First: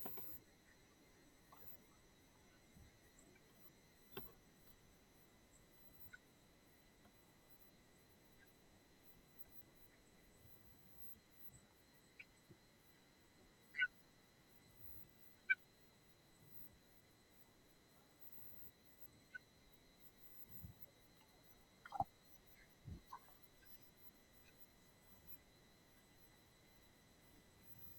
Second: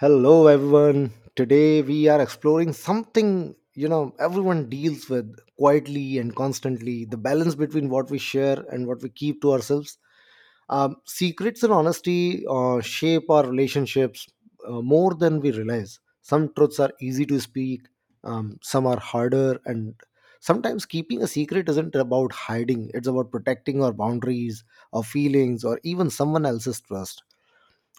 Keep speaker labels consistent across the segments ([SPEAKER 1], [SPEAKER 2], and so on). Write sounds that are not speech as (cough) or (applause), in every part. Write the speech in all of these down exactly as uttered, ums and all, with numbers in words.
[SPEAKER 1] Hello, everyone. Today we are exploring something you know everyone deals with quietly and constantly the balance between what we share and what we keep to ourselves. Um, secrets and honesty uh, shape our relationships uh, more than we realize. Some truths are easy to speak, um, some are harder, and sometimes keeping a secret isn't about hiding, it's about protecting our boundaries, our feelings, or even someone else's trust.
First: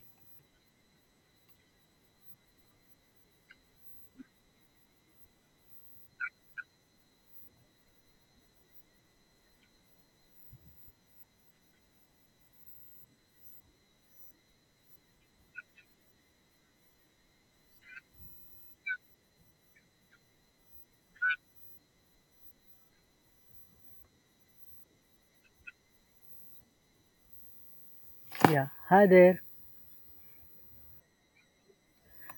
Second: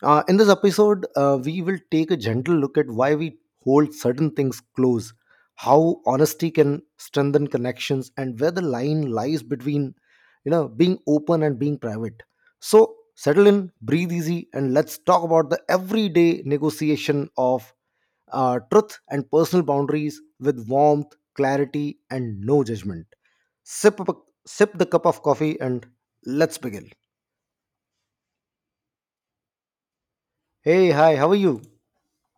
[SPEAKER 1] Uh, in this episode, uh, we will take a gentle look at why we hold certain things close, how honesty can strengthen connections, and where the line lies between, you know, being open and being private. So settle in, breathe easy, and let's talk about the everyday negotiation of uh, truth and personal boundaries with warmth, clarity, and no judgment. Sip, up- sip the cup of coffee, and let's begin.
[SPEAKER 2] Yeah, hi there.
[SPEAKER 1] Hey, hi, how are you?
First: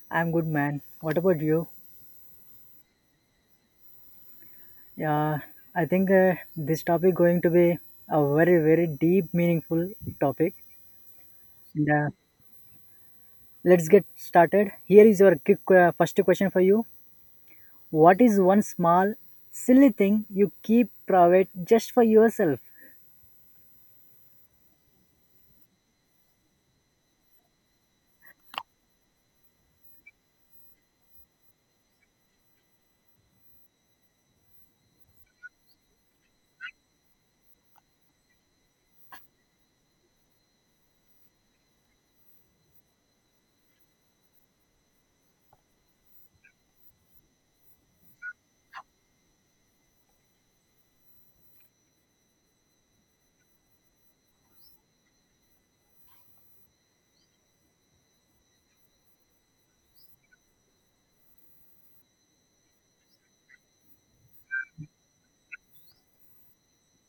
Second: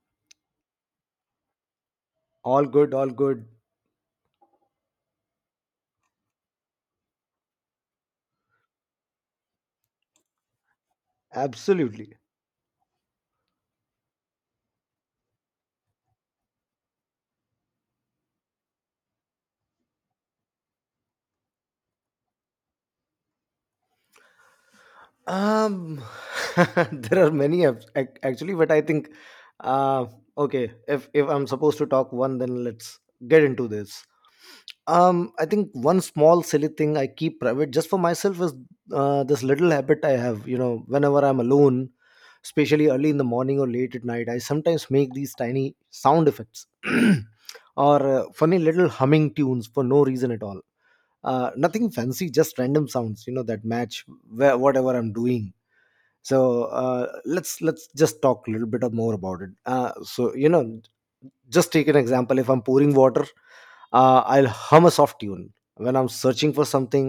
[SPEAKER 2] I'm good, man. What about you?
[SPEAKER 1] All good, all good.
[SPEAKER 2] Yeah, I think uh, this topic going to be a very very deep, meaningful topic. And, uh,
[SPEAKER 1] Absolutely.
[SPEAKER 2] let's get started. Here is your quick uh, first question for you. What is one small, silly thing you keep private just for yourself?
[SPEAKER 1] Um, (laughs) there are many apps ac- actually, but I think, uh, okay, if if I'm supposed to talk one, then let's get into this. Um, I think one small silly thing I keep private just for myself is uh, this little habit I have. You know, whenever I'm alone, especially early in the morning or late at night, I sometimes make these tiny sound effects (clears throat) or uh, funny little humming tunes for no reason at all. Uh, nothing fancy, just random sounds, you know, that match where, whatever I'm doing. So uh, let's let's just talk a little bit of more about it. Uh, so, you know, just take an example. If I'm pouring water, uh, I'll hum a soft tune. When I'm searching for something,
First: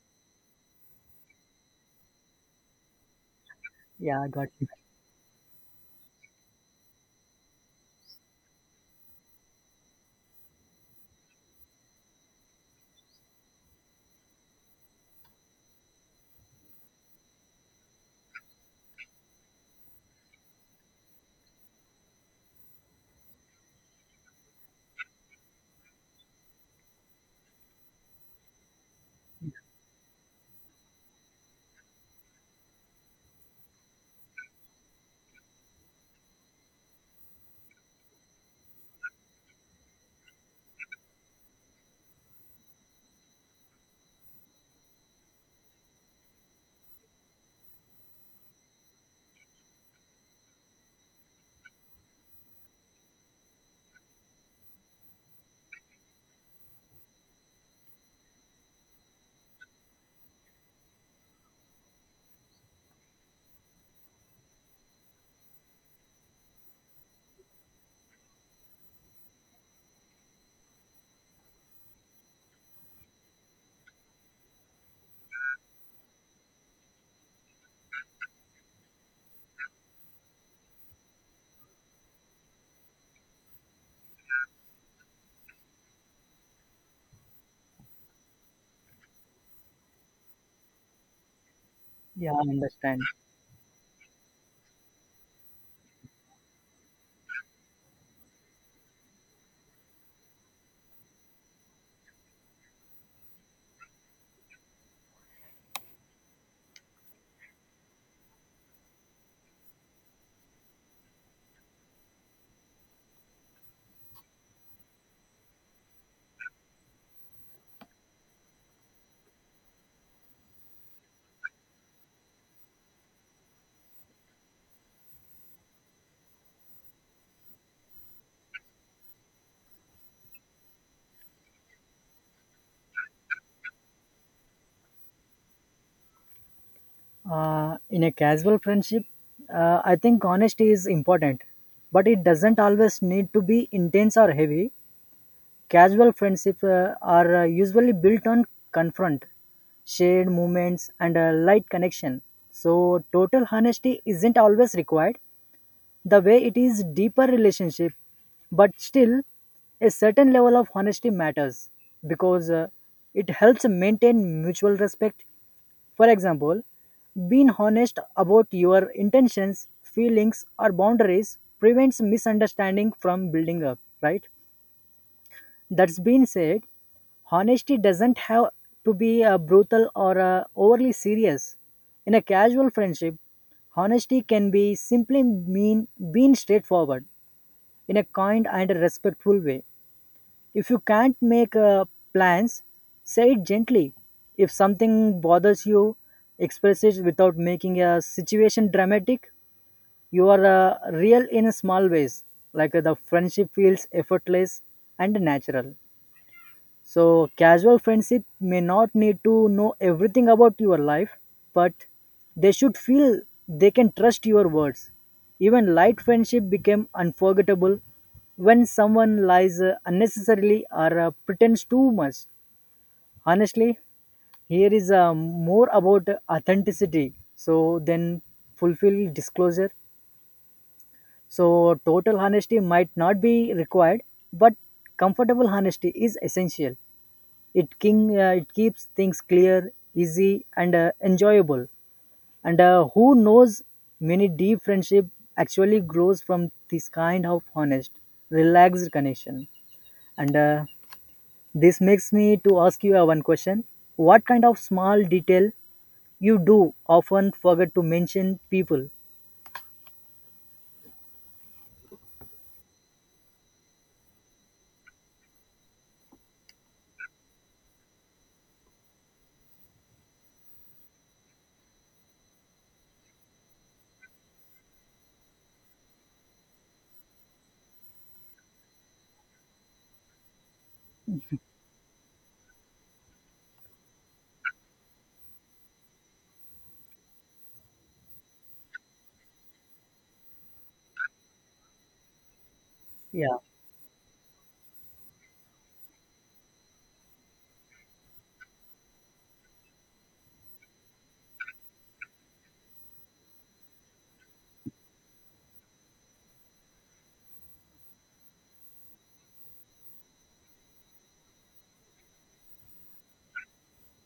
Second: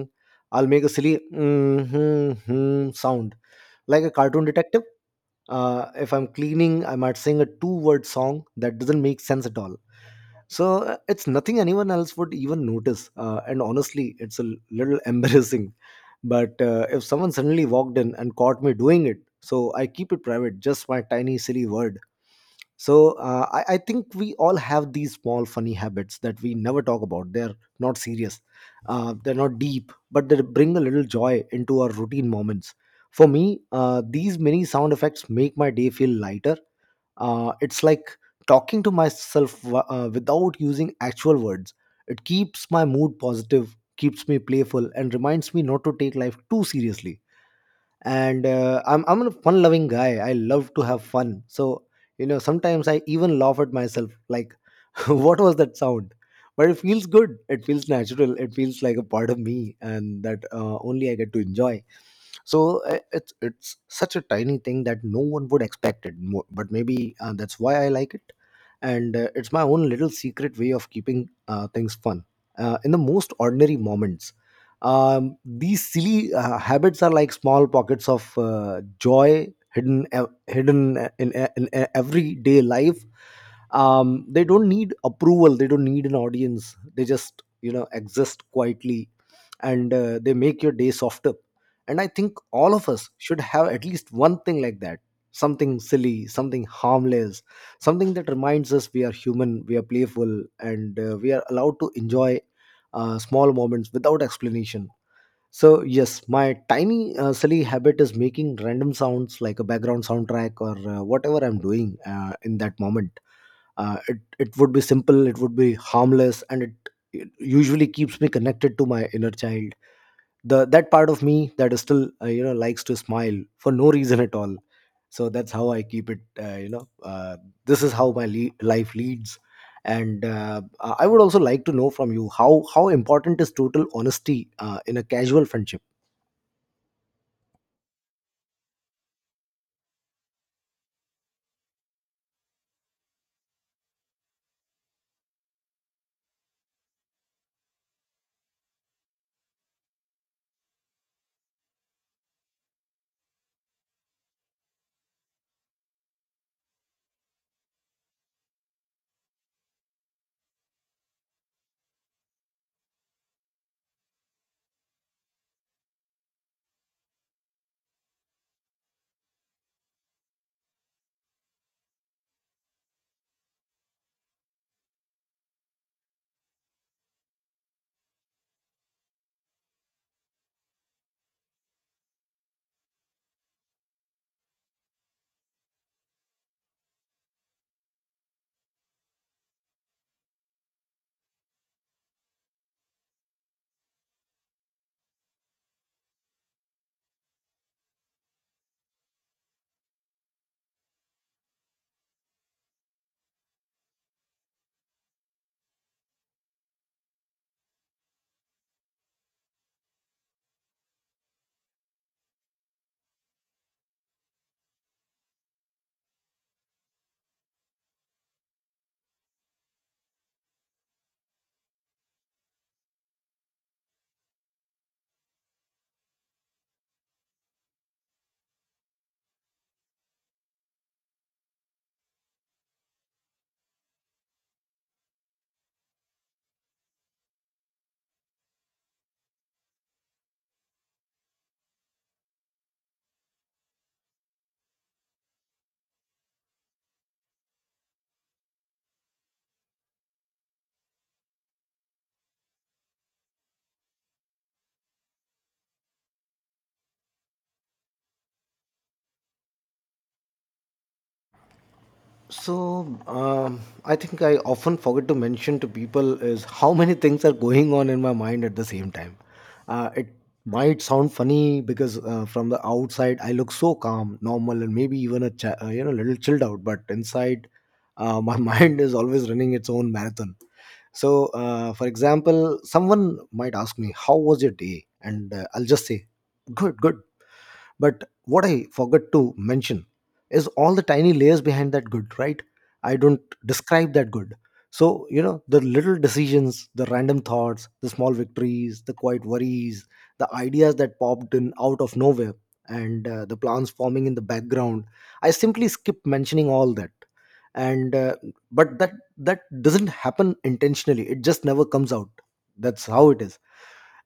[SPEAKER 1] I'll make a silly mm-hmm, hmm sound like a
[SPEAKER 2] Yeah, I
[SPEAKER 1] cartoon
[SPEAKER 2] got it.
[SPEAKER 1] detective. Uh, if I'm cleaning, I might sing a two word song that doesn't make sense at all. So uh, it's nothing anyone else would even notice. Uh, and honestly, it's a l- little (laughs) embarrassing. But uh, if someone suddenly walked in and caught me doing it, so I keep it private, just my tiny, silly word. So uh, I, I think we all have these small, funny habits that we never talk about. They're not serious, uh, they're not deep, but they bring a little joy into our routine moments. For me, uh, these mini sound effects make my day feel lighter. Uh, it's like talking to myself w- uh, without using actual words. It keeps my mood positive, keeps me playful, and reminds me not to take life too seriously. And uh, I'm, I'm a fun loving guy. I love to have fun. So, you know, sometimes I even laugh at myself like, (laughs) what was that sound? But it feels good. It feels natural. It feels like a part of me, and that uh, only I get to enjoy. So uh, it's it's such a tiny thing that no one would expect it mo- but maybe uh, that's why I like it. And uh, it's my own little secret way of keeping uh, things fun uh, in the most ordinary moments. Um, these silly uh, habits are like small pockets of uh, joy hidden ev- hidden in, in, uh, in uh, everyday life. Um, they don't need approval, they don't need an audience, they just, you know, exist quietly, and uh, they make your day softer. And I
[SPEAKER 2] Yeah,
[SPEAKER 1] think
[SPEAKER 2] I
[SPEAKER 1] all of
[SPEAKER 2] understand.
[SPEAKER 1] us should have at least one thing like that, something silly, something harmless, something that reminds us we are human, we are playful, and uh, we are allowed to enjoy uh, small moments without explanation. So yes, my tiny uh, silly habit is making random sounds like a background soundtrack or uh, whatever I'm doing uh, in that moment. Uh, it, it would be simple, it would be harmless, and it, it usually keeps me connected to my inner child, the that part of me that is still, uh, you know, likes to smile for no reason at all. So that's how I keep it, uh, you know. Uh, this is how my le- life leads. And uh, I would also like to know from you, how how important is total honesty uh, in a casual friendship?
[SPEAKER 2] Uh, in a casual friendship, uh, I think honesty is important, but it doesn't always need to be intense or heavy. Casual friendships uh, are uh, usually built on confront, shared moments, and a light connection. So, total honesty isn't always required the way it is deeper relationship, but still, a certain level of honesty matters because uh, it helps maintain mutual respect. For example, being honest about your intentions, feelings, or boundaries prevents misunderstanding from building up, right? That's been said, honesty doesn't have to be uh, brutal or uh, overly serious. In a casual friendship, honesty can be simply mean being straightforward in a kind and a respectful way. If you can't make uh, plans, say it gently. If something bothers you, express it without making a situation dramatic. You are uh, real in small ways, like uh, the friendship feels effortless and natural. So, casual friendship may not need to know everything about your life, but they should feel they can trust your words. Even light friendship became unforgettable when someone lies uh, unnecessarily or uh, pretends too much. Honestly, here is uh, more about authenticity. So, then fulfill disclosure. So, total honesty might not be required, but comfortable honesty is essential. It king uh, it keeps things clear, easy, and uh, enjoyable. And uh, who knows, many deep friendship actually grows from this kind of honest, relaxed connection. And uh, this makes me to ask you uh, one question: What kind of small detail you do often forget to mention people?
[SPEAKER 1] So, um, I think I often forget to mention to people is how many things are going on in my mind at the same time. Uh, it might sound funny because uh, from the outside I look so calm, normal, and maybe even a chi- uh, you know, little chilled out, but inside uh, my (laughs) mind is always running its own marathon. So, uh, for example, someone might ask me, "How was your day?" and uh, I'll just say, "Good, good." But what I forgot to mention is all the tiny layers behind that good, right? I don't
[SPEAKER 2] Yeah,
[SPEAKER 1] describe that good. So, you know, the little decisions, the random thoughts, the small victories, the quiet worries, the ideas that popped in out of nowhere, and uh, the plans forming in the background. I simply skip mentioning all that. And uh, but that that doesn't happen intentionally. It just never comes out. That's how it is.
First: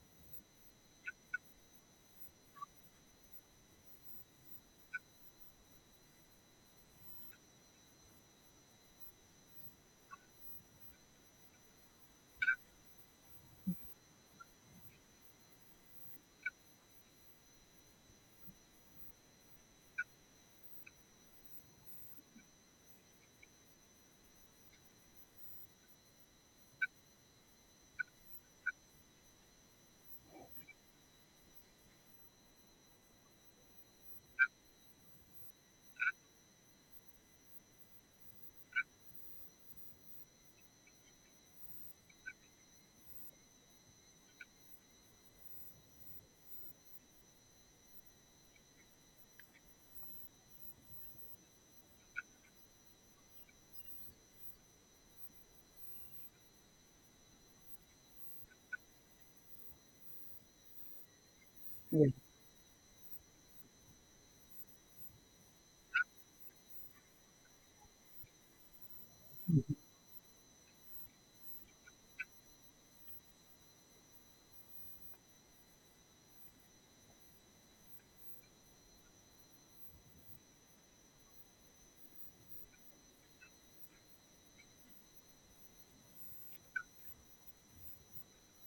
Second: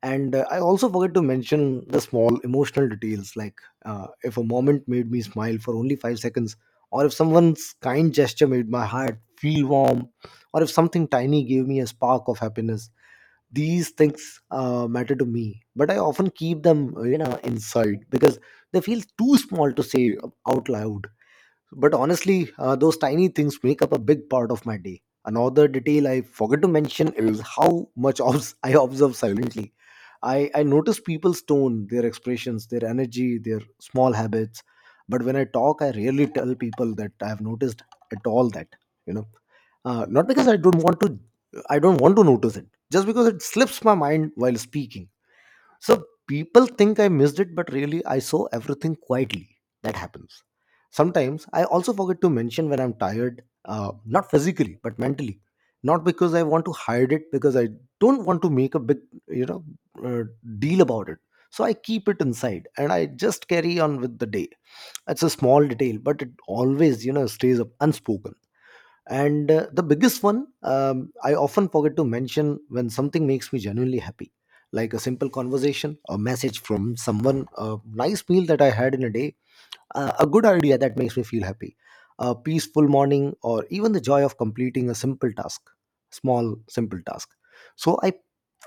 [SPEAKER 1] And uh, I also forget to mention the small emotional details, like uh, if a moment made me smile for only five seconds, or if someone's kind gesture made my heart feel warm, or if something tiny gave me a spark of happiness. These things, uh, matter to me, but I often keep them, uh, you know, inside because they feel too small to say out loud. But honestly, uh, those tiny things make up a big part of my day. Another detail I forgot to mention is how much (laughs) obs- I observe silently. I, I notice people's tone, their expressions, their energy, their small habits. But when I talk, I rarely tell people that I have noticed at all that, you know. Uh, not because I don't want to, I don't want to notice it, just because it slips my mind while speaking, so people think I missed it, but really I saw everything quietly. That happens. Sometimes I also forget to mention when I'm tired, uh, not physically, but mentally. Not because I want to hide it, because I don't want to make a big, you know, uh, deal about it. So I
[SPEAKER 2] yeah,
[SPEAKER 1] keep it inside and I just carry on with the day. It's a small detail, but it always, you know, stays up unspoken. And uh, the biggest one, um, I often forget to mention when something makes me genuinely happy, like a simple conversation, a message from someone, a nice meal that I had in a day, uh, a good idea that makes me feel happy, a peaceful morning, or even the joy of completing a simple task, small, simple task. So I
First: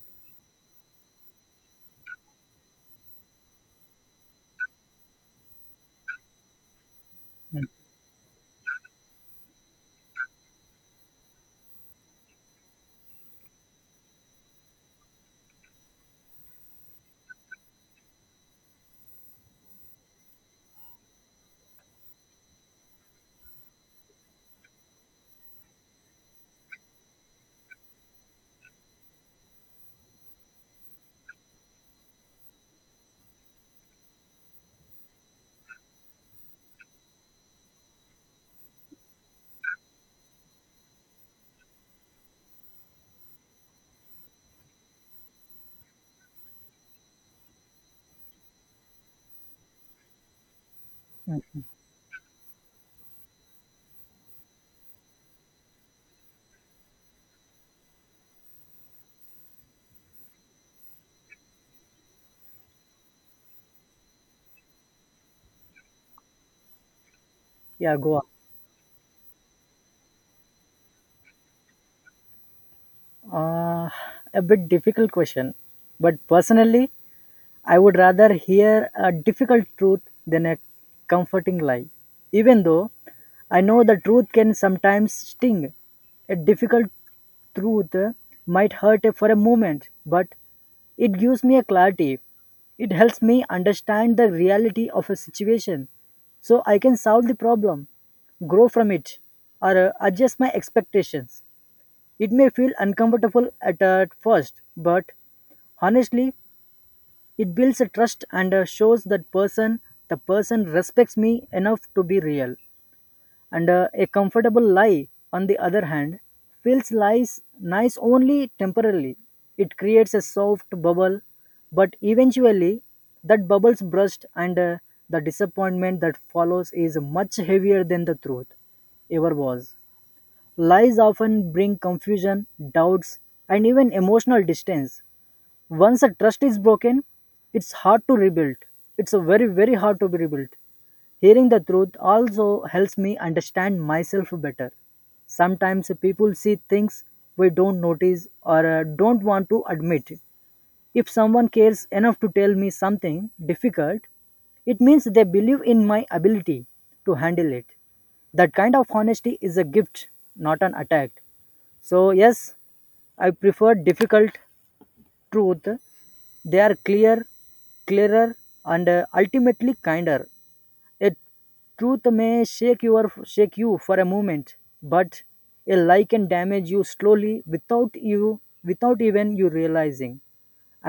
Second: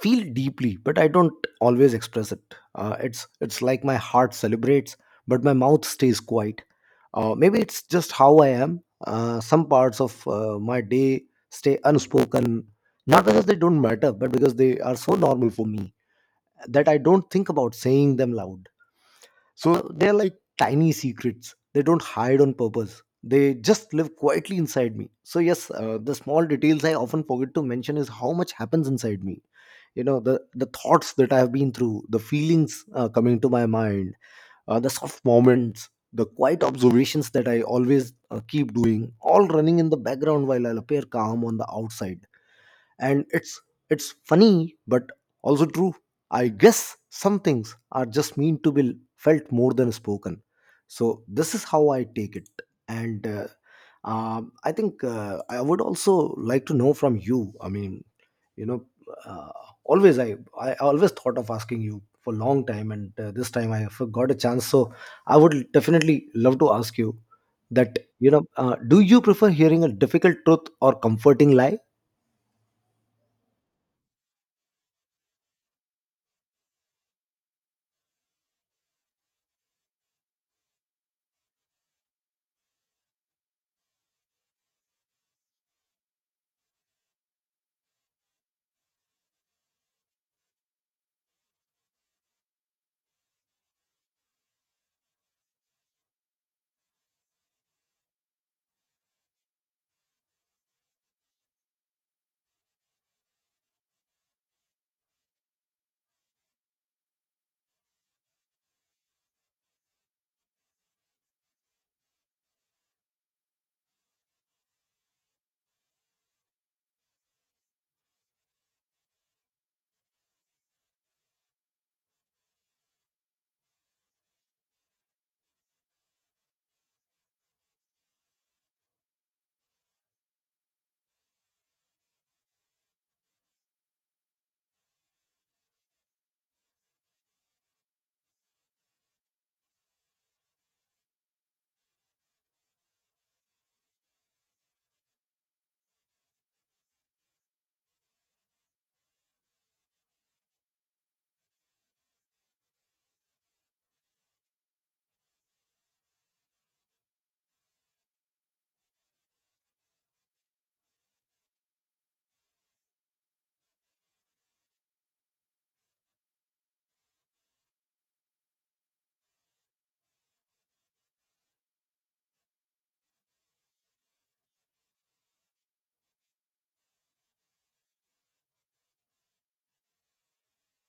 [SPEAKER 1] feel deeply, but I don't always express it. Uh, it's it's like my heart celebrates, but my mouth stays quiet. Uh, maybe
[SPEAKER 2] mm,
[SPEAKER 1] it's just how I am. Uh, some parts of uh, my day stay unspoken, not because they don't matter, but because they are so normal for me that I don't think about saying them loud. So they're like tiny secrets. They don't hide on purpose. They just live quietly inside me. So yes, uh, the small details I often forget to mention is how much happens inside me. You know, the the thoughts that I have been through, the feelings uh, coming to my mind, uh, the soft moments, the quiet observations that I always uh, keep doing, all running in the background while I appear calm on the outside. And it's it's funny but also true. I guess some things are just meant to be felt more than spoken. So this
[SPEAKER 2] mm,
[SPEAKER 1] is how I take it. And uh, um, i think uh, I would also like to know from you, I mean, you know, uh, always I, I always thought of asking you for a long time, and uh, this time I have got a chance, so I would definitely love to ask you
[SPEAKER 2] yeah.
[SPEAKER 1] that,
[SPEAKER 2] Go on.
[SPEAKER 1] you know, uh, do you prefer hearing a difficult truth or comforting lie?
[SPEAKER 2] Uh, a bit difficult question, but personally, I would rather hear a difficult truth than a comforting lie. Even though I know the truth can sometimes sting, a difficult truth uh, might hurt for a moment, but it gives me a clarity. It helps me understand the reality of a situation so I can solve the problem, grow from it, or uh, adjust my expectations. It may feel uncomfortable at, at first, but honestly, it builds a trust and uh, shows that person the person respects me enough to be real. And uh, a comfortable lie, on the other hand, feels lies nice only temporarily. It creates a soft bubble, but eventually that bubble's burst and uh, the disappointment that follows is much heavier than the truth ever was. Lies often bring confusion, doubts, and even emotional distance once a trust is broken, it's hard to rebuild. It's a very very hard to be rebuilt. Hearing the truth also helps me understand myself better. Sometimes people see things we don't notice or uh, don't want to admit. If someone cares enough to tell me something difficult, it means they believe in my ability to handle it. That kind of honesty is a gift, not an attack. So yes, I prefer difficult truth. They are clear clearer and uh, ultimately kinder. A truth may shake your shake you for a moment, but a lie can damage you slowly without you without even you realizing.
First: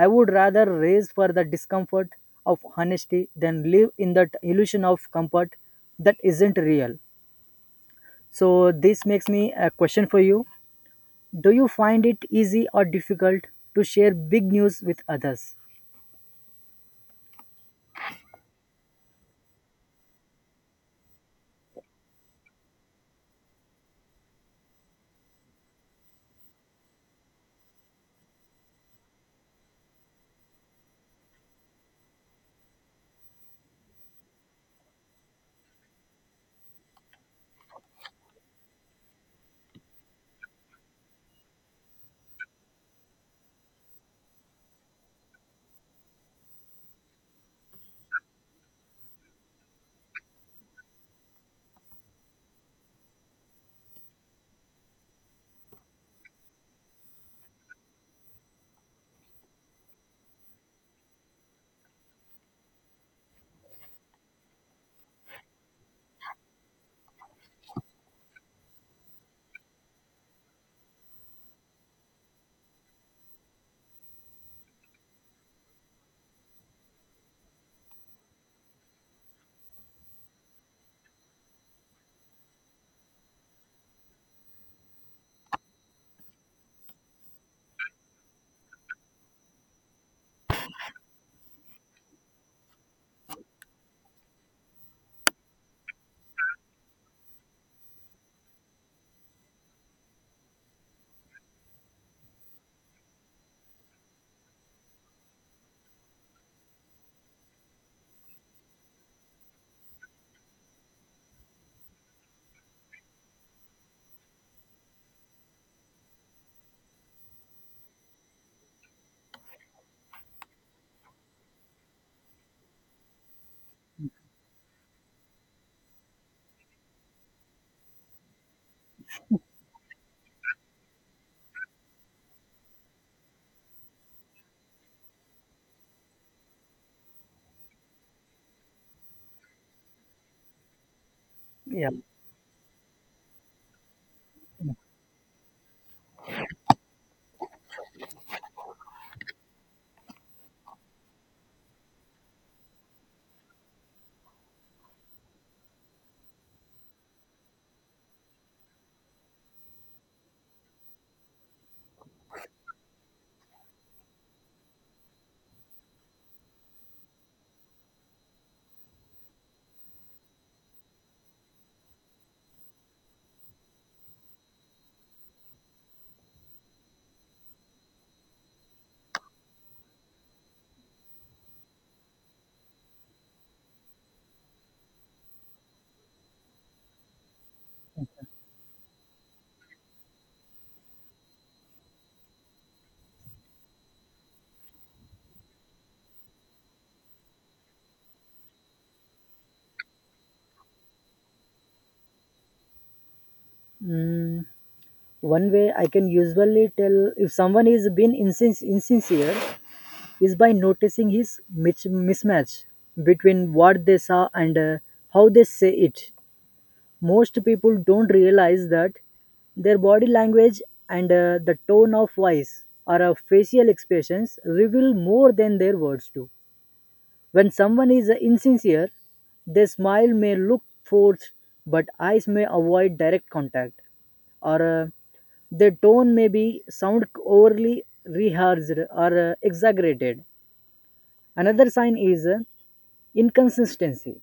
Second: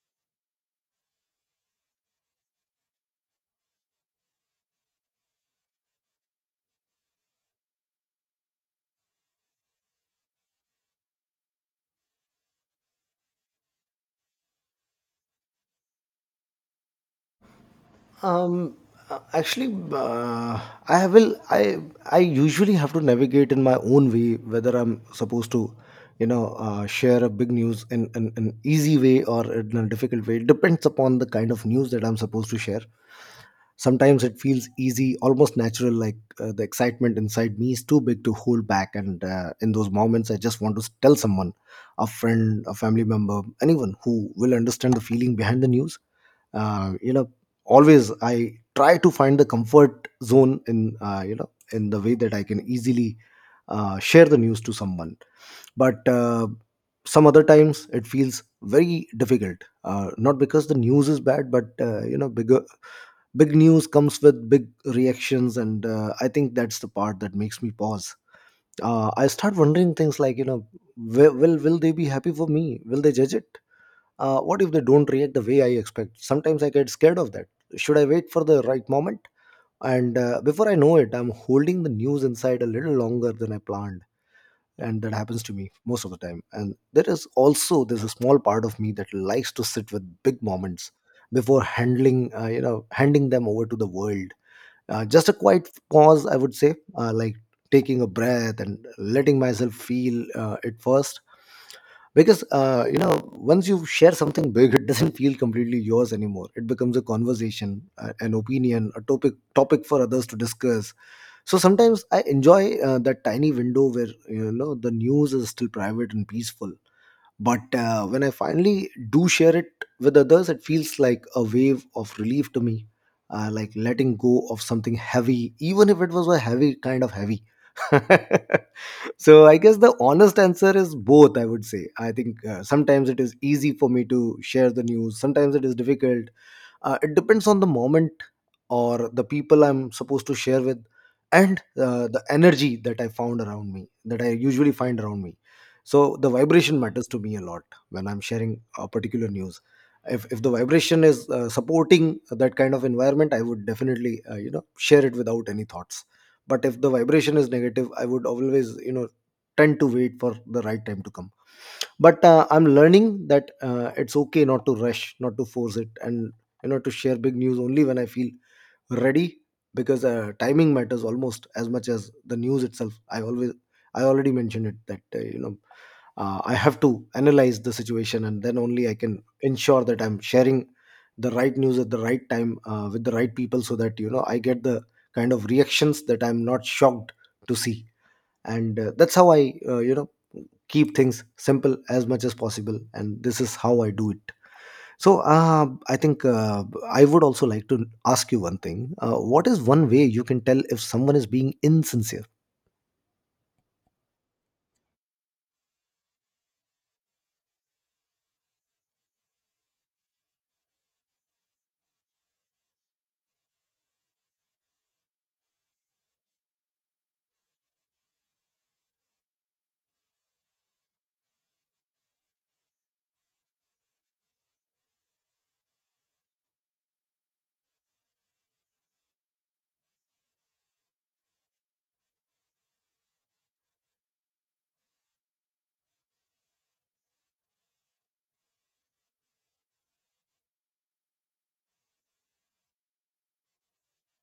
[SPEAKER 2] I would rather raise for the discomfort of honesty than live in that illusion of comfort that isn't real. So this makes me a question for you: do you find it easy or difficult to share big news with others?
[SPEAKER 1] Um, uh, actually, uh, I will. I I usually have to navigate in my own way whether I'm supposed to, you know, uh, share a big news in in an easy way or in a difficult way. It depends upon the kind of news that I'm supposed to share. Sometimes it feels easy, almost natural, like uh, the excitement inside me is too big to hold back. And uh, in those moments, I just want to tell someone, a friend, a family member, anyone who will understand the feeling behind the news. Uh, you know, always I try to find the comfort zone in, uh, you know, in the way that I can easily uh, share the news to someone. But uh, Some other times it feels very difficult, uh, not because the news is bad, but, uh, you know, bigger big news comes with big reactions, and uh, I think that's the part that makes me pause. uh, I start wondering things like, you know will, will will they be happy for me? Will they judge it? Uh, what if they don't react the way I expect? Sometimes I get scared of that. Should I wait for the right moment? And uh, before I know it, I'm holding the news inside a little longer than I planned. And that happens to me most of the time. And there is also there's a small part of me that likes to sit with big moments before handling uh, you know handing them over to the world. Uh, just a quiet pause, I would say, uh, like taking a breath and letting myself feel uh, it first. Because uh, you know once you share something big (laughs) it doesn't feel completely yours anymore. It becomes a conversation, uh, an opinion, a topic topic for others to discuss. So sometimes I enjoy uh, that tiny window where, you know the news is still private and peaceful. But uh, when I finally do share it with others, it feels like a wave of relief to me, uh, like letting go of something heavy, even if it was a heavy kind of heavy. (laughs) So I guess the honest answer is both, I would say. I think uh, sometimes it is easy for me to share the news, sometimes it is difficult. Uh, it depends on the moment or the people I'm supposed to share with, and
[SPEAKER 2] Yeah.
[SPEAKER 1] uh, the energy that I found around me that I usually find around me So the vibration matters to me a lot when I'm sharing a particular news. If, if the vibration is uh, supporting that kind of environment, I would definitely uh, you know share it without any thoughts. But if the vibration is negative, I would always, you know tend to wait for the right time to come. But uh, I'm learning that uh, it's okay not to rush, not to force it, and you know to share big news only when I feel ready. Because uh, timing matters almost as much as the news itself. i always I already mentioned it that, uh, you know uh, I have to analyze the situation, and then only I can ensure that I'm sharing the right news at the right time uh, with the right people, so that, you know I get the kind of reactions that I'm not shocked to see. And uh, that's how I uh, you know keep things simple as much as possible, and this is how I do it. So uh, I think uh, I would also like to ask you one thing. Uh, what is one way you can tell if someone is being insincere?
[SPEAKER 2] Mm, one way I can usually tell if someone is being insin- insincere is by noticing his mis- mismatch between what they saw and uh, how they say it. Most people don't realize that their body language and uh, the tone of voice or uh, facial expressions reveal more than their words do. When someone is insincere, their smile may look forced, but eyes may avoid direct contact, or uh, their tone may be sound overly rehearsed or uh, exaggerated. Another sign is uh, inconsistency.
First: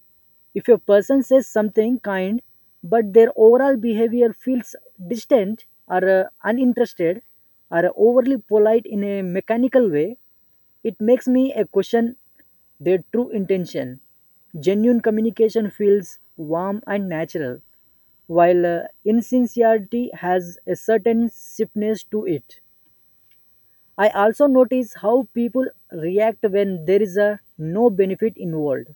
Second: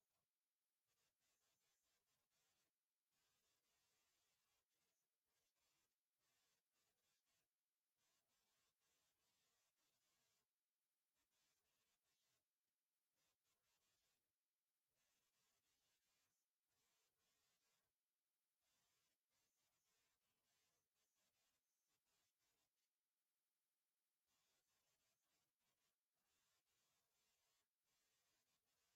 [SPEAKER 2] If a person says something kind, but their overall behavior feels distant or uh, uninterested or overly polite in a mechanical way, it makes me a question their true intention. Genuine communication feels warm and natural, while uh, insincerity has a certain stiffness to it. I also notice how people react when there is a no benefit involved.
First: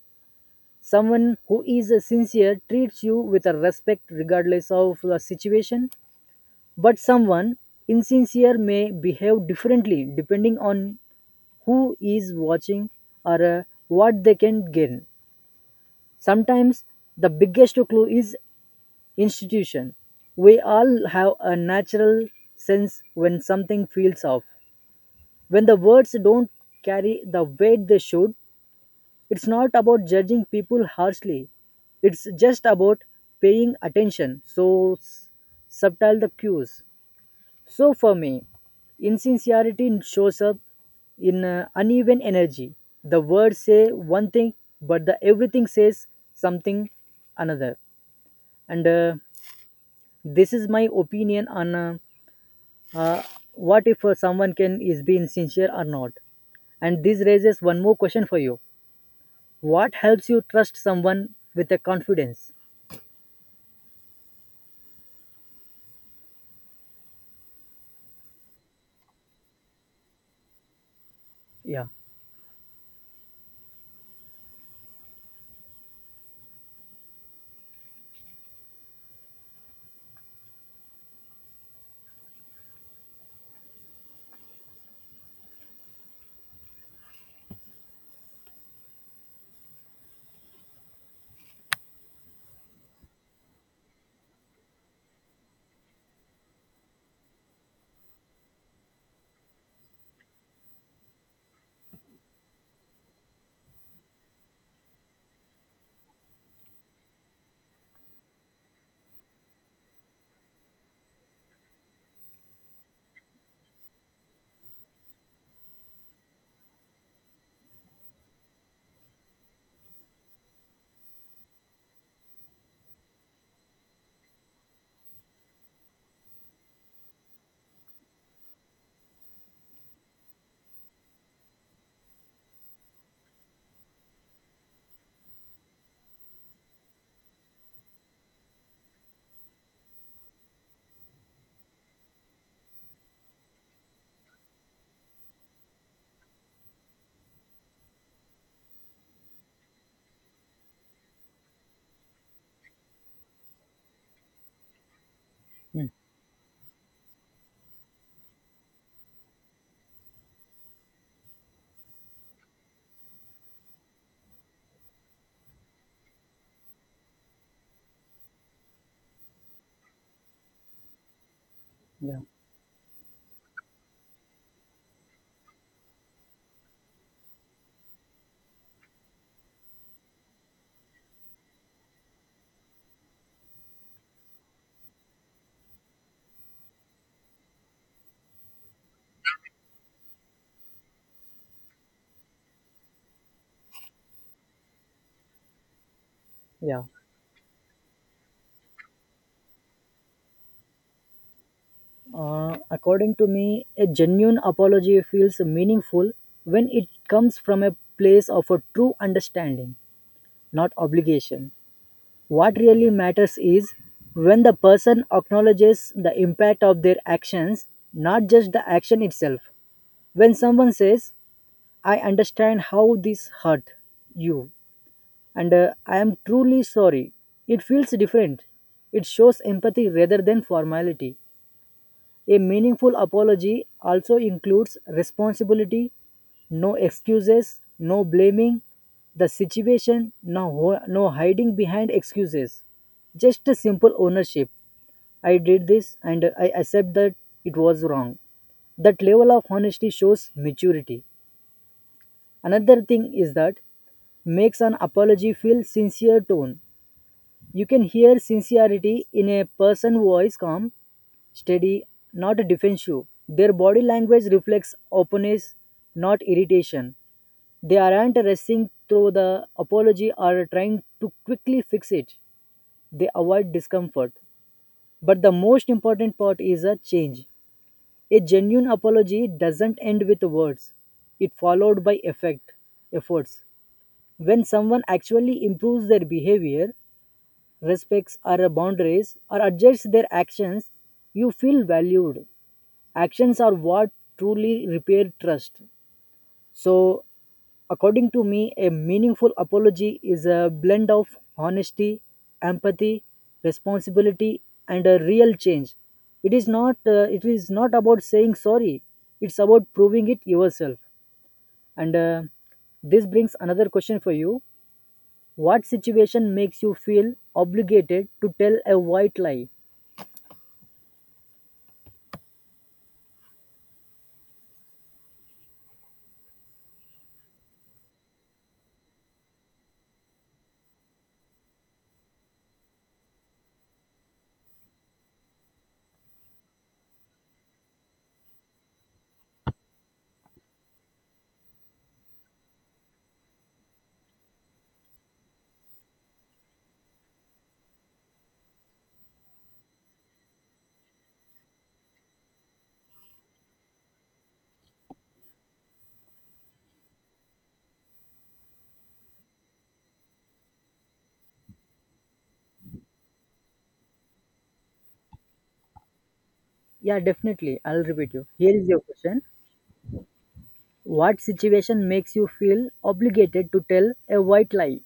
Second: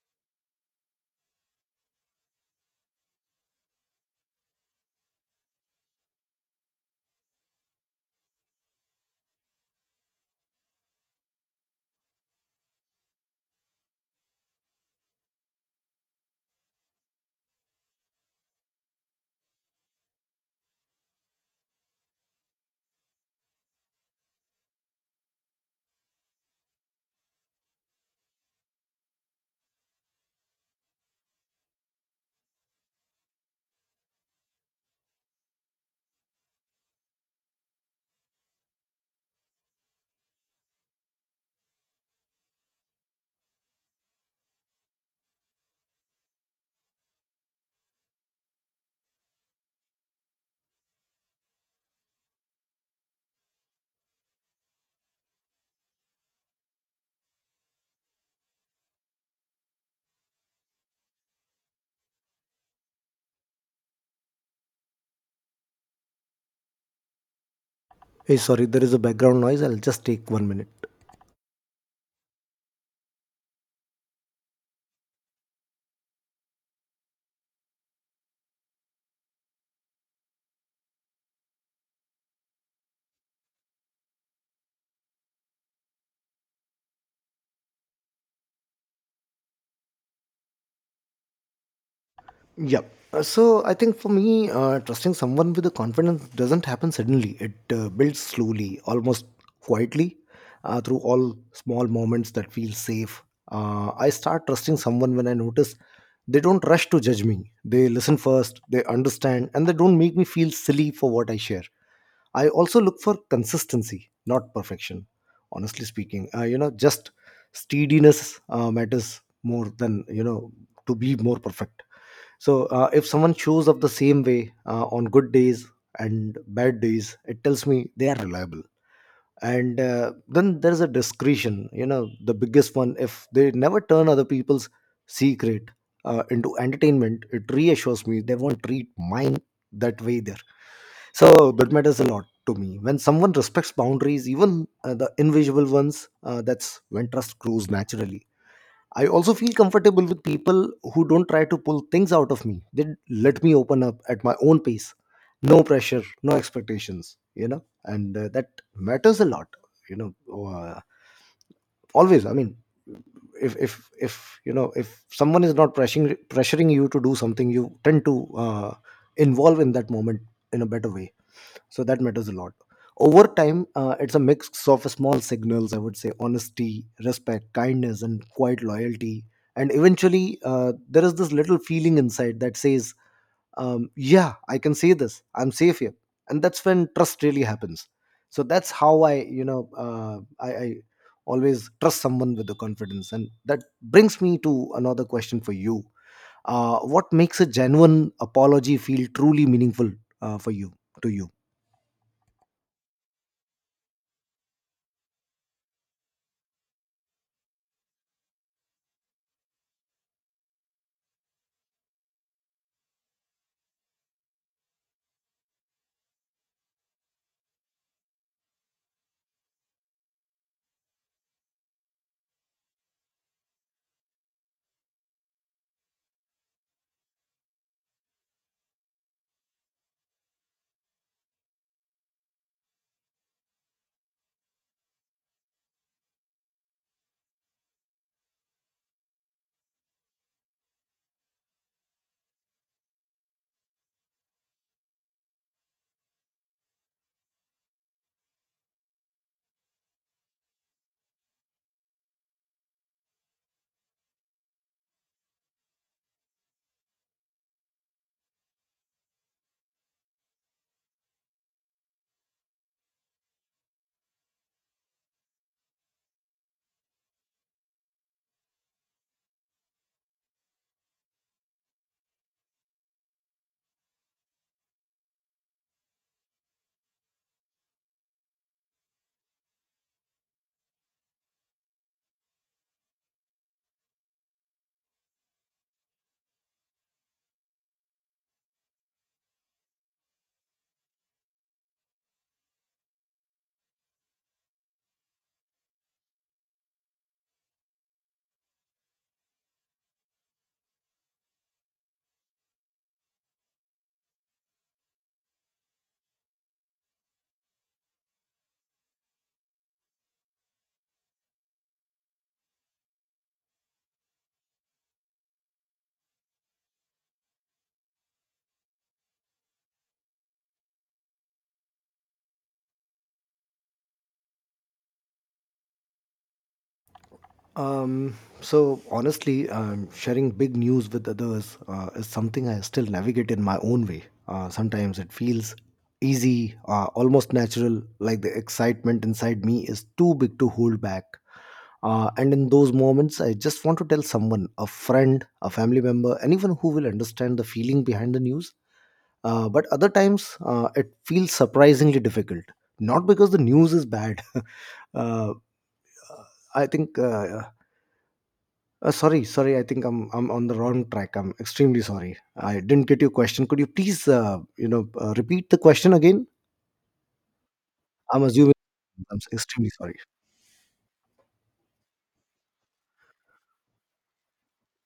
[SPEAKER 2] Someone who is uh, sincere treats you with a respect regardless of the situation, but someone insincere may behave differently depending on who is watching or uh, what they can gain. Sometimes the biggest clue is institution. We all have a natural sense when something feels off. When the words don't carry the weight they should, it's not about judging people harshly. It's just about paying attention. So s- subtle the cues. So for me, insincerity shows up in uh, uneven energy. The words say one thing, but the everything says something another. And uh, this is my opinion on uh, uh, what if uh, someone can is be insincere or not. And this raises one more question for you. What helps you trust someone with a confidence?
[SPEAKER 1] Hey, sorry, there is a background noise, I'll just take one minute.
[SPEAKER 2] Yeah.
[SPEAKER 1] Yep. Uh, So I think for me, uh, trusting someone with the confidence doesn't happen suddenly. It uh, builds slowly, almost quietly, uh, through all small moments that feel safe. Uh, I start trusting someone when I notice they don't rush to judge me. They listen first, they understand, and they don't make me feel silly for what I share. I also look for consistency, not perfection. Honestly speaking, uh, you know, just steadiness uh, matters more than, you know to be more perfect. So uh, if someone shows up the same way uh, on good days and bad days, it tells me they are reliable. And uh, then there's a discretion, you know, the biggest one. If they never turn other people's secret uh, into entertainment, it reassures me they won't treat mine that way there. So that matters a lot to me. When someone respects boundaries, even uh, the invisible ones, uh, that's when trust grows naturally. I also feel comfortable with people who don't try to pull things out of me. They let me open up at my own pace. No
[SPEAKER 2] Mm.
[SPEAKER 1] pressure, no expectations, you know, and uh, that matters a lot, you know, uh, always. I mean, if, if, if, you know, if someone is not pressuring, pressuring you to do something, you tend to uh, involve in that moment in a better way, so that
[SPEAKER 2] Yeah.
[SPEAKER 1] matters a lot. Over time, uh, it's a mix of small signals, I would say: honesty, respect, kindness, and quiet loyalty. And eventually, uh, there is this little feeling inside that says, um, yeah, I can say this, I'm safe here. And that's when trust really happens. So that's how I, you know uh, I, I always trust someone with the confidence. And that brings me to another question for you. Uh,
[SPEAKER 2] Yeah.
[SPEAKER 1] what makes a genuine apology feel truly meaningful, uh, for you, to you?
[SPEAKER 2] Uh, according to me, a genuine apology feels meaningful when it comes from a place of a true understanding, not obligation. What really matters is when the person acknowledges the impact of their actions, not just the action itself. When someone says, "I understand how this hurt you, and uh, I am truly sorry," it feels different. It shows empathy rather than formality. A meaningful apology also includes responsibility, no excuses, no blaming the situation, no, no hiding behind excuses. Just a simple ownership. I did this and I accept that it was wrong. That level of honesty shows maturity. Another thing is that makes an apology feel sincere tone. You can hear sincerity in a person who is calm, steady, not defensive. Their body language reflects openness, not irritation. They aren't rushing through the apology or trying to quickly fix it. They avoid discomfort. But the most important part is a change. A genuine apology doesn't end with words. It followed by effect efforts. When someone actually improves their behavior, respects our boundaries, or adjusts their actions, you feel valued. Actions are what truly repair trust. So, according to me, a meaningful apology is a blend of honesty, empathy, responsibility, and a real change. It is not. Uh, it is not about saying sorry. It's about proving it yourself. And uh, this brings another question for you: what situation makes you feel obligated to tell a white lie?
[SPEAKER 1] Um, so honestly, um, sharing big news with others uh, is something I still navigate in my own way. Uh, sometimes it feels easy, uh, almost natural, like the excitement inside me is too big to hold back. Uh, and in those moments, I just want to tell someone, a friend, a family member, anyone who will understand the feeling behind the news. Uh, but other times, uh, it feels surprisingly difficult. Not because the news is bad. (laughs) uh, I think uh, uh, sorry, sorry. I think I'm I'm on the wrong track. I'm extremely sorry. I didn't get your question. Could you please, uh, you know, uh, repeat the question again?
[SPEAKER 2] Yeah, definitely. I'll repeat
[SPEAKER 1] I'm
[SPEAKER 2] you.
[SPEAKER 1] assuming.
[SPEAKER 2] Here is your
[SPEAKER 1] I'm
[SPEAKER 2] question.
[SPEAKER 1] extremely sorry.
[SPEAKER 2] What situation makes you feel obligated to tell a white lie?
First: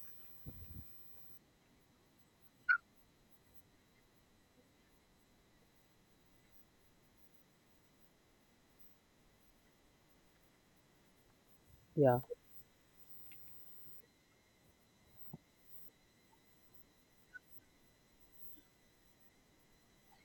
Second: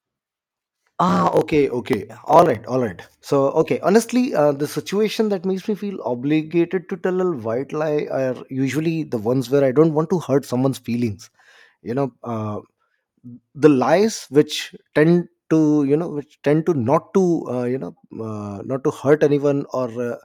[SPEAKER 1] Ah, okay, okay. All right, all right. So, okay, honestly, uh, the situation that makes me feel obligated to tell a white lie are usually the ones where I don't want to hurt someone's feelings. You know,
[SPEAKER 2] Yeah,
[SPEAKER 1] uh, the lies which tend to, you know, which tend to not to, uh, you know, uh, not to hurt anyone, or uh,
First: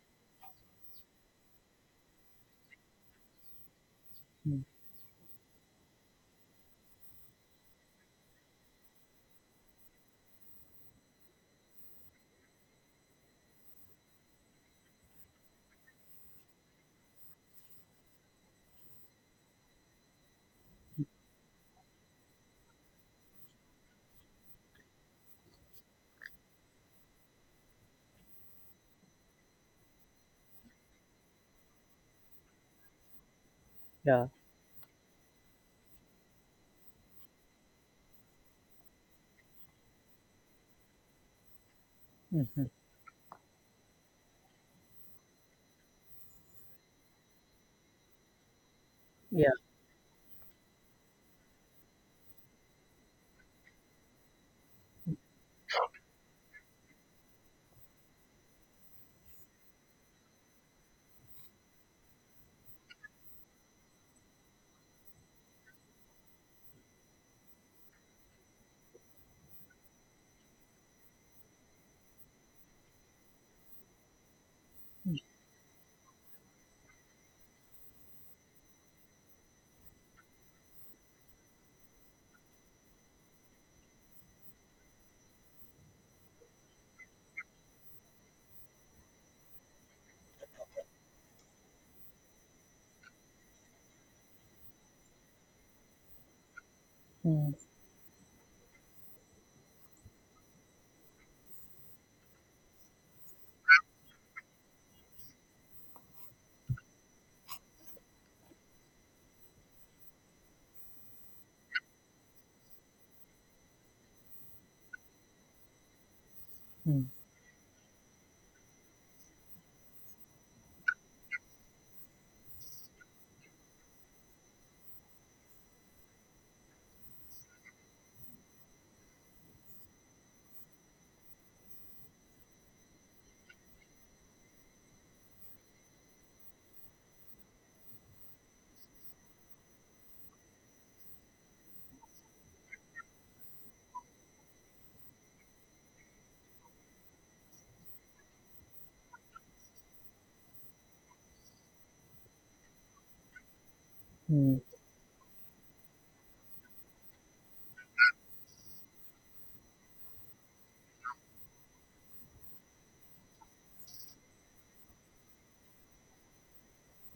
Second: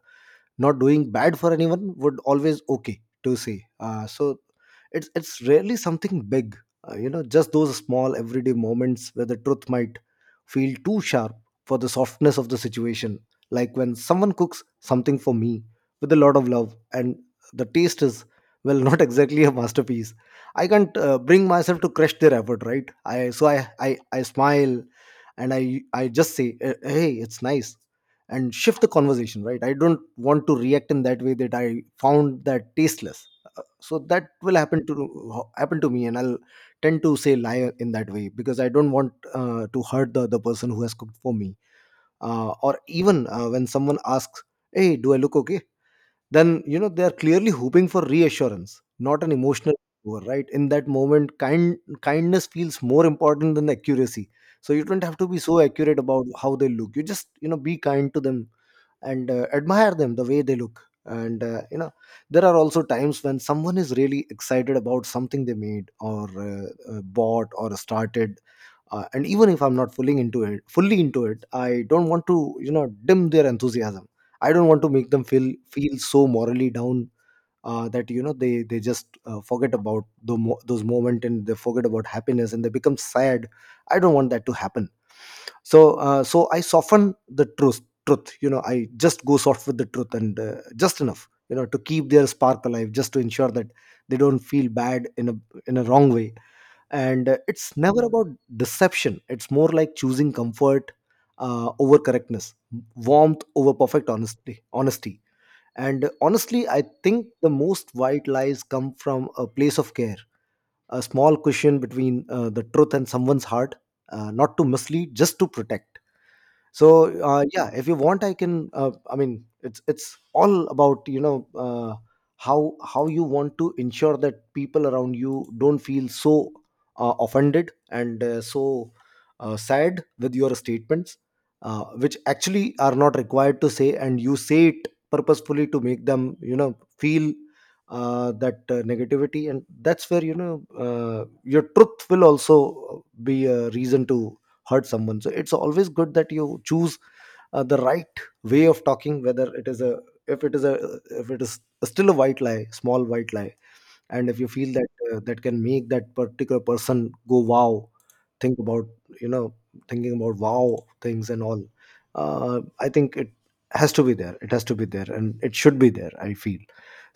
[SPEAKER 1] not doing bad for anyone, would always okay to say. Uh, so
[SPEAKER 2] mm,
[SPEAKER 1] it's it's rarely something big, uh, you know, just those small everyday moments where the truth might feel too sharp for the softness of the situation. Like when someone cooks something for me with a lot of love and the taste is, well, not exactly a masterpiece. I can't uh, bring myself to crush their effort, right? i so i i, I smile and I I just say, eh, hey, it's nice, and shift the conversation. Right, I don't want to react in that way that I found that tasteless. So
[SPEAKER 2] yeah,
[SPEAKER 1] that will happen to happen to me, and I'll tend to say lie in that way, because I don't want uh, to hurt the other person who has cooked for me. Uh, or even uh, when someone asks, hey, do I look okay? Then, you know, they are clearly hoping for reassurance, not an
[SPEAKER 2] yeah,
[SPEAKER 1] emotional over right. In that moment, kind kindness feels more important than accuracy. So you don't have to be so accurate about how they look. You just, you know, be kind to them, and uh, admire them the way they look. And uh, you know there are also times when someone is really excited about something they made, or uh, uh, bought or started, uh, and even if I'm not fully into it fully into it, I don't want to, you know, dim their enthusiasm. I don't want to make them feel feel so morally down, uh, that, you know, they they just uh, forget about the mo- those moment, and they forget about happiness and they become sad. I don't want that to happen. So uh, so I soften the truth truth, you know. I just go soft with the truth, and uh, just enough, you know, to keep their spark alive, just to ensure that they don't feel bad in a, in a wrong way. And uh, it's never about deception. It's more like choosing comfort uh, over correctness, warmth over perfect honesty honesty. And honestly, I think the most white lies come from a place of care, a small cushion between uh, the truth and someone's heart. Uh, not to mislead, just to protect. So
[SPEAKER 2] mm,
[SPEAKER 1] uh, yeah, if you want, I can, uh, I mean, it's it's all about, you know, uh, how how you want to ensure that people around you don't feel so uh, offended and uh, so uh, sad with your statements, uh, which actually are not required to say, and you say it purposefully to make them, you know, feel uh, that uh, negativity. And that's where, you know, uh, your truth will also be a reason to hurt someone. So it's always good that you choose uh, the right way of talking, whether it is a, if it is a if it is still a white lie, small white lie. And if you
[SPEAKER 2] mm,
[SPEAKER 1] feel that uh, that can make that particular person go wow, think about, you know, thinking about wow things and all, uh, I think it has to be there it has to be there, and it should be there, I feel.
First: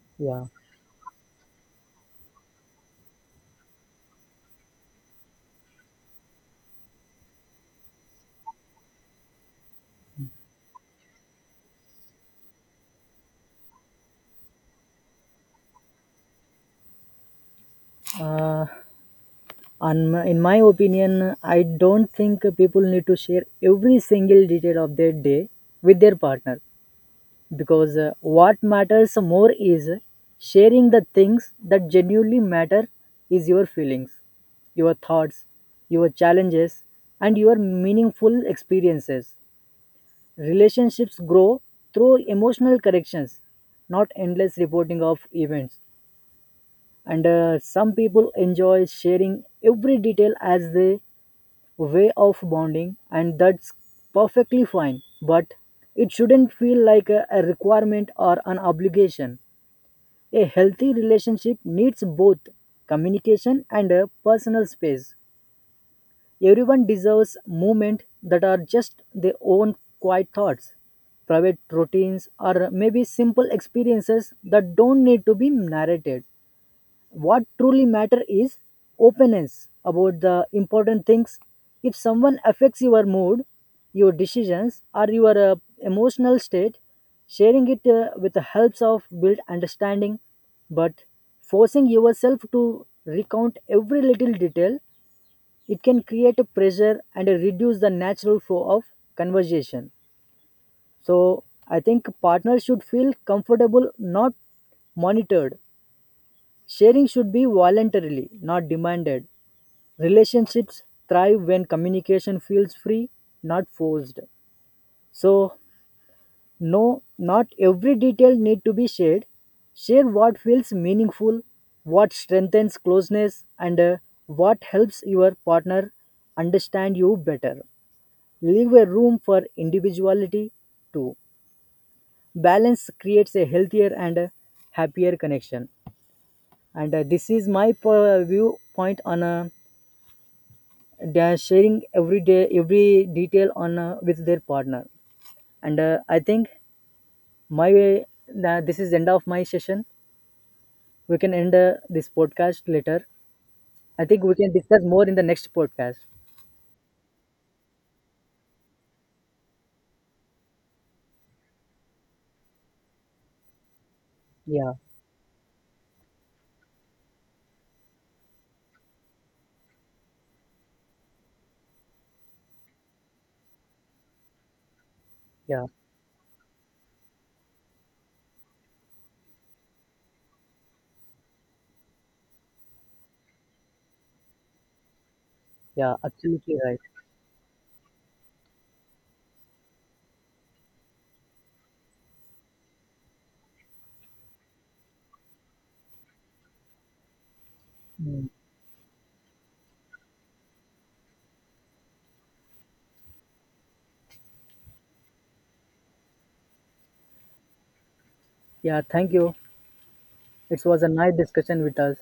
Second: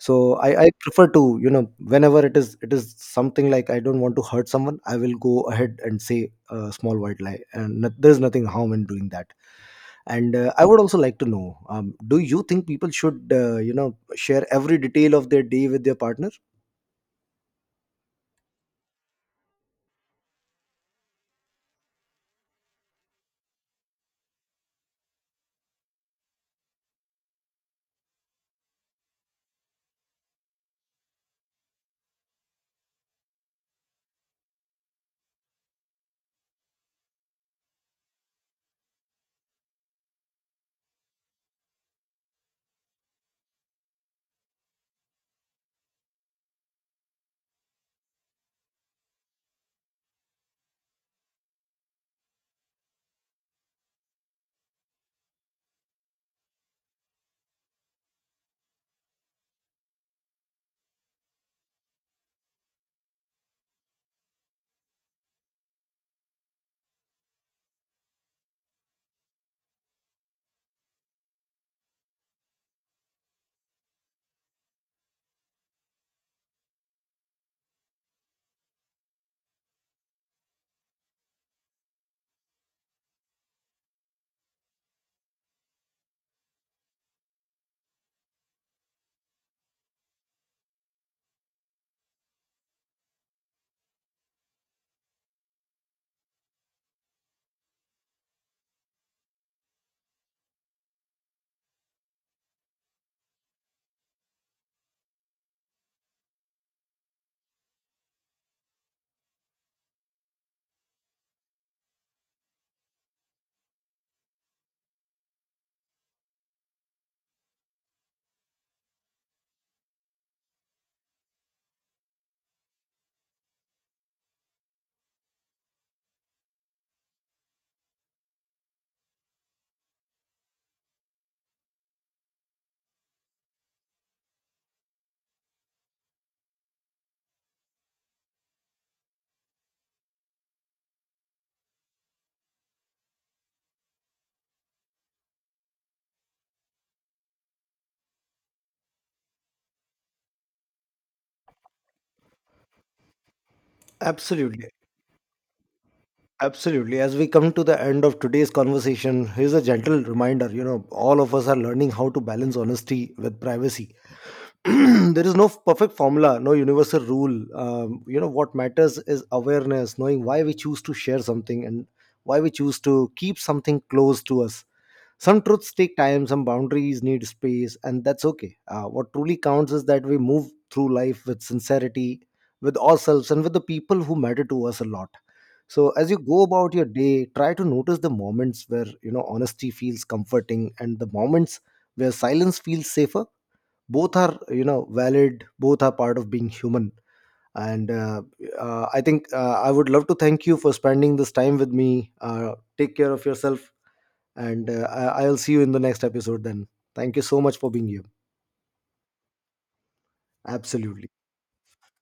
[SPEAKER 1] So
[SPEAKER 2] yeah.
[SPEAKER 1] I, I prefer to, you know, whenever it is, it is something like I don't want to hurt someone, I will go ahead and say a small white lie, and no- there's nothing harm in doing that. And uh, I would also like to know, um, do you think people should, uh, you know share every detail of their day with their partner?
[SPEAKER 2] Uh, on my, in my opinion, I don't think people need to share every single detail of their day with their partner, because uh, what matters more is sharing the things that genuinely matter is your feelings, your thoughts, your challenges, and your meaningful experiences. Relationships grow through emotional corrections, not endless reporting of events. And uh, some people enjoy sharing every detail as their way of bonding, and that's perfectly fine, but it shouldn't feel like a, a requirement or an obligation. A healthy relationship needs both communication and a personal space. Everyone deserves moments that are just their own quiet thoughts, private routines, or maybe simple experiences that don't need to be narrated. What truly matter is openness about the important things. If someone affects your mood, your decisions, or your uh, emotional state, sharing it uh, with the helps of build understanding. But forcing yourself to recount every little detail, it can create a pressure and uh, reduce the natural flow of conversation. So I think partners should feel comfortable, not monitored. Sharing should be voluntarily, not demanded. Relationships thrive when communication feels free, not forced. So, no, not every detail need to be shared. Share what feels meaningful, what strengthens closeness, and uh, what helps your partner understand you better. Leave a room for individuality too. Balance creates a healthier and uh, happier connection. And uh, this is my po- viewpoint on uh, they are sharing every day every detail on uh, with their partner. And uh, I think my way that this is end of my session. We can end uh, this podcast later. I think we can
[SPEAKER 1] Absolutely.
[SPEAKER 2] discuss more in the next podcast.
[SPEAKER 1] Absolutely. As we come to the end of today's conversation, here's a gentle reminder, you know, all of us are learning how to balance honesty with privacy. (clears throat)
[SPEAKER 2] Yeah,
[SPEAKER 1] There is no perfect formula, no universal rule. Um, you know, what matters is awareness, knowing why we choose to share something, and why we choose to keep something close to us. Some
[SPEAKER 2] yeah,
[SPEAKER 1] truths take time, some boundaries need space, and that's okay. Uh, what truly counts is that we move through life with sincerity, with ourselves, and with the people who matter to us a lot. So,
[SPEAKER 2] yeah,
[SPEAKER 1] as you go
[SPEAKER 2] absolutely
[SPEAKER 1] about
[SPEAKER 2] right.
[SPEAKER 1] your day, try to notice the moments where, you know, honesty feels comforting, and the moments where silence feels safer. Both are, you know, valid. Both are part of being human. And uh,
[SPEAKER 2] Mm.
[SPEAKER 1] uh, I think uh, I would love to thank you for spending this time with me. Uh, take care of yourself, and uh, I- I'll see you in the next episode then. Thank you so much for being here.
[SPEAKER 2] Yeah, thank you. It was a
[SPEAKER 1] Absolutely.
[SPEAKER 2] nice discussion with us.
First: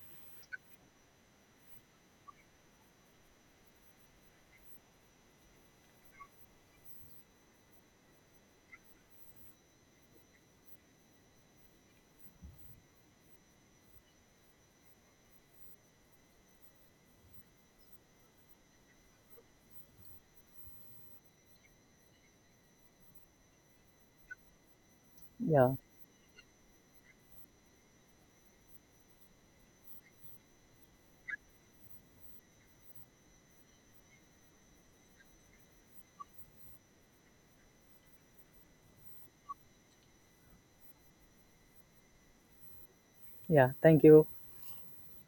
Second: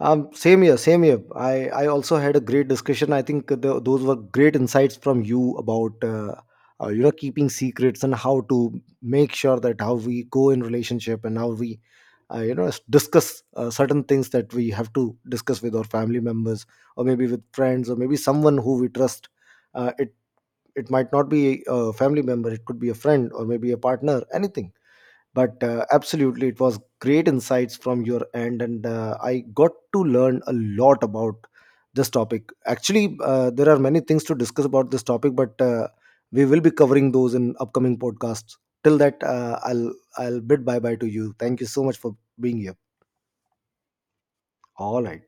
[SPEAKER 1] um Same here, same here. I I also had a great discussion. I think the, those were great insights from you about uh, uh, you know, keeping secrets, and how to make sure that how we go in relationship, and how we uh, you know, s- discuss uh, certain things that we have to discuss with our family members, or maybe with friends, or maybe someone who we trust. Uh, it it might not be a family member, it could be a friend, or maybe a partner, anything. but
[SPEAKER 2] Yeah,
[SPEAKER 1] uh, absolutely, it was great insights from your end, and uh, I got to learn a lot about this topic. Actually uh, there are many things to discuss about this topic, but uh, we will be covering those in upcoming podcasts. Till that, uh, I'll i'll bid bye bye to you. Thank you so much for being here.
[SPEAKER 2] yeah, thank you.
[SPEAKER 1] All right.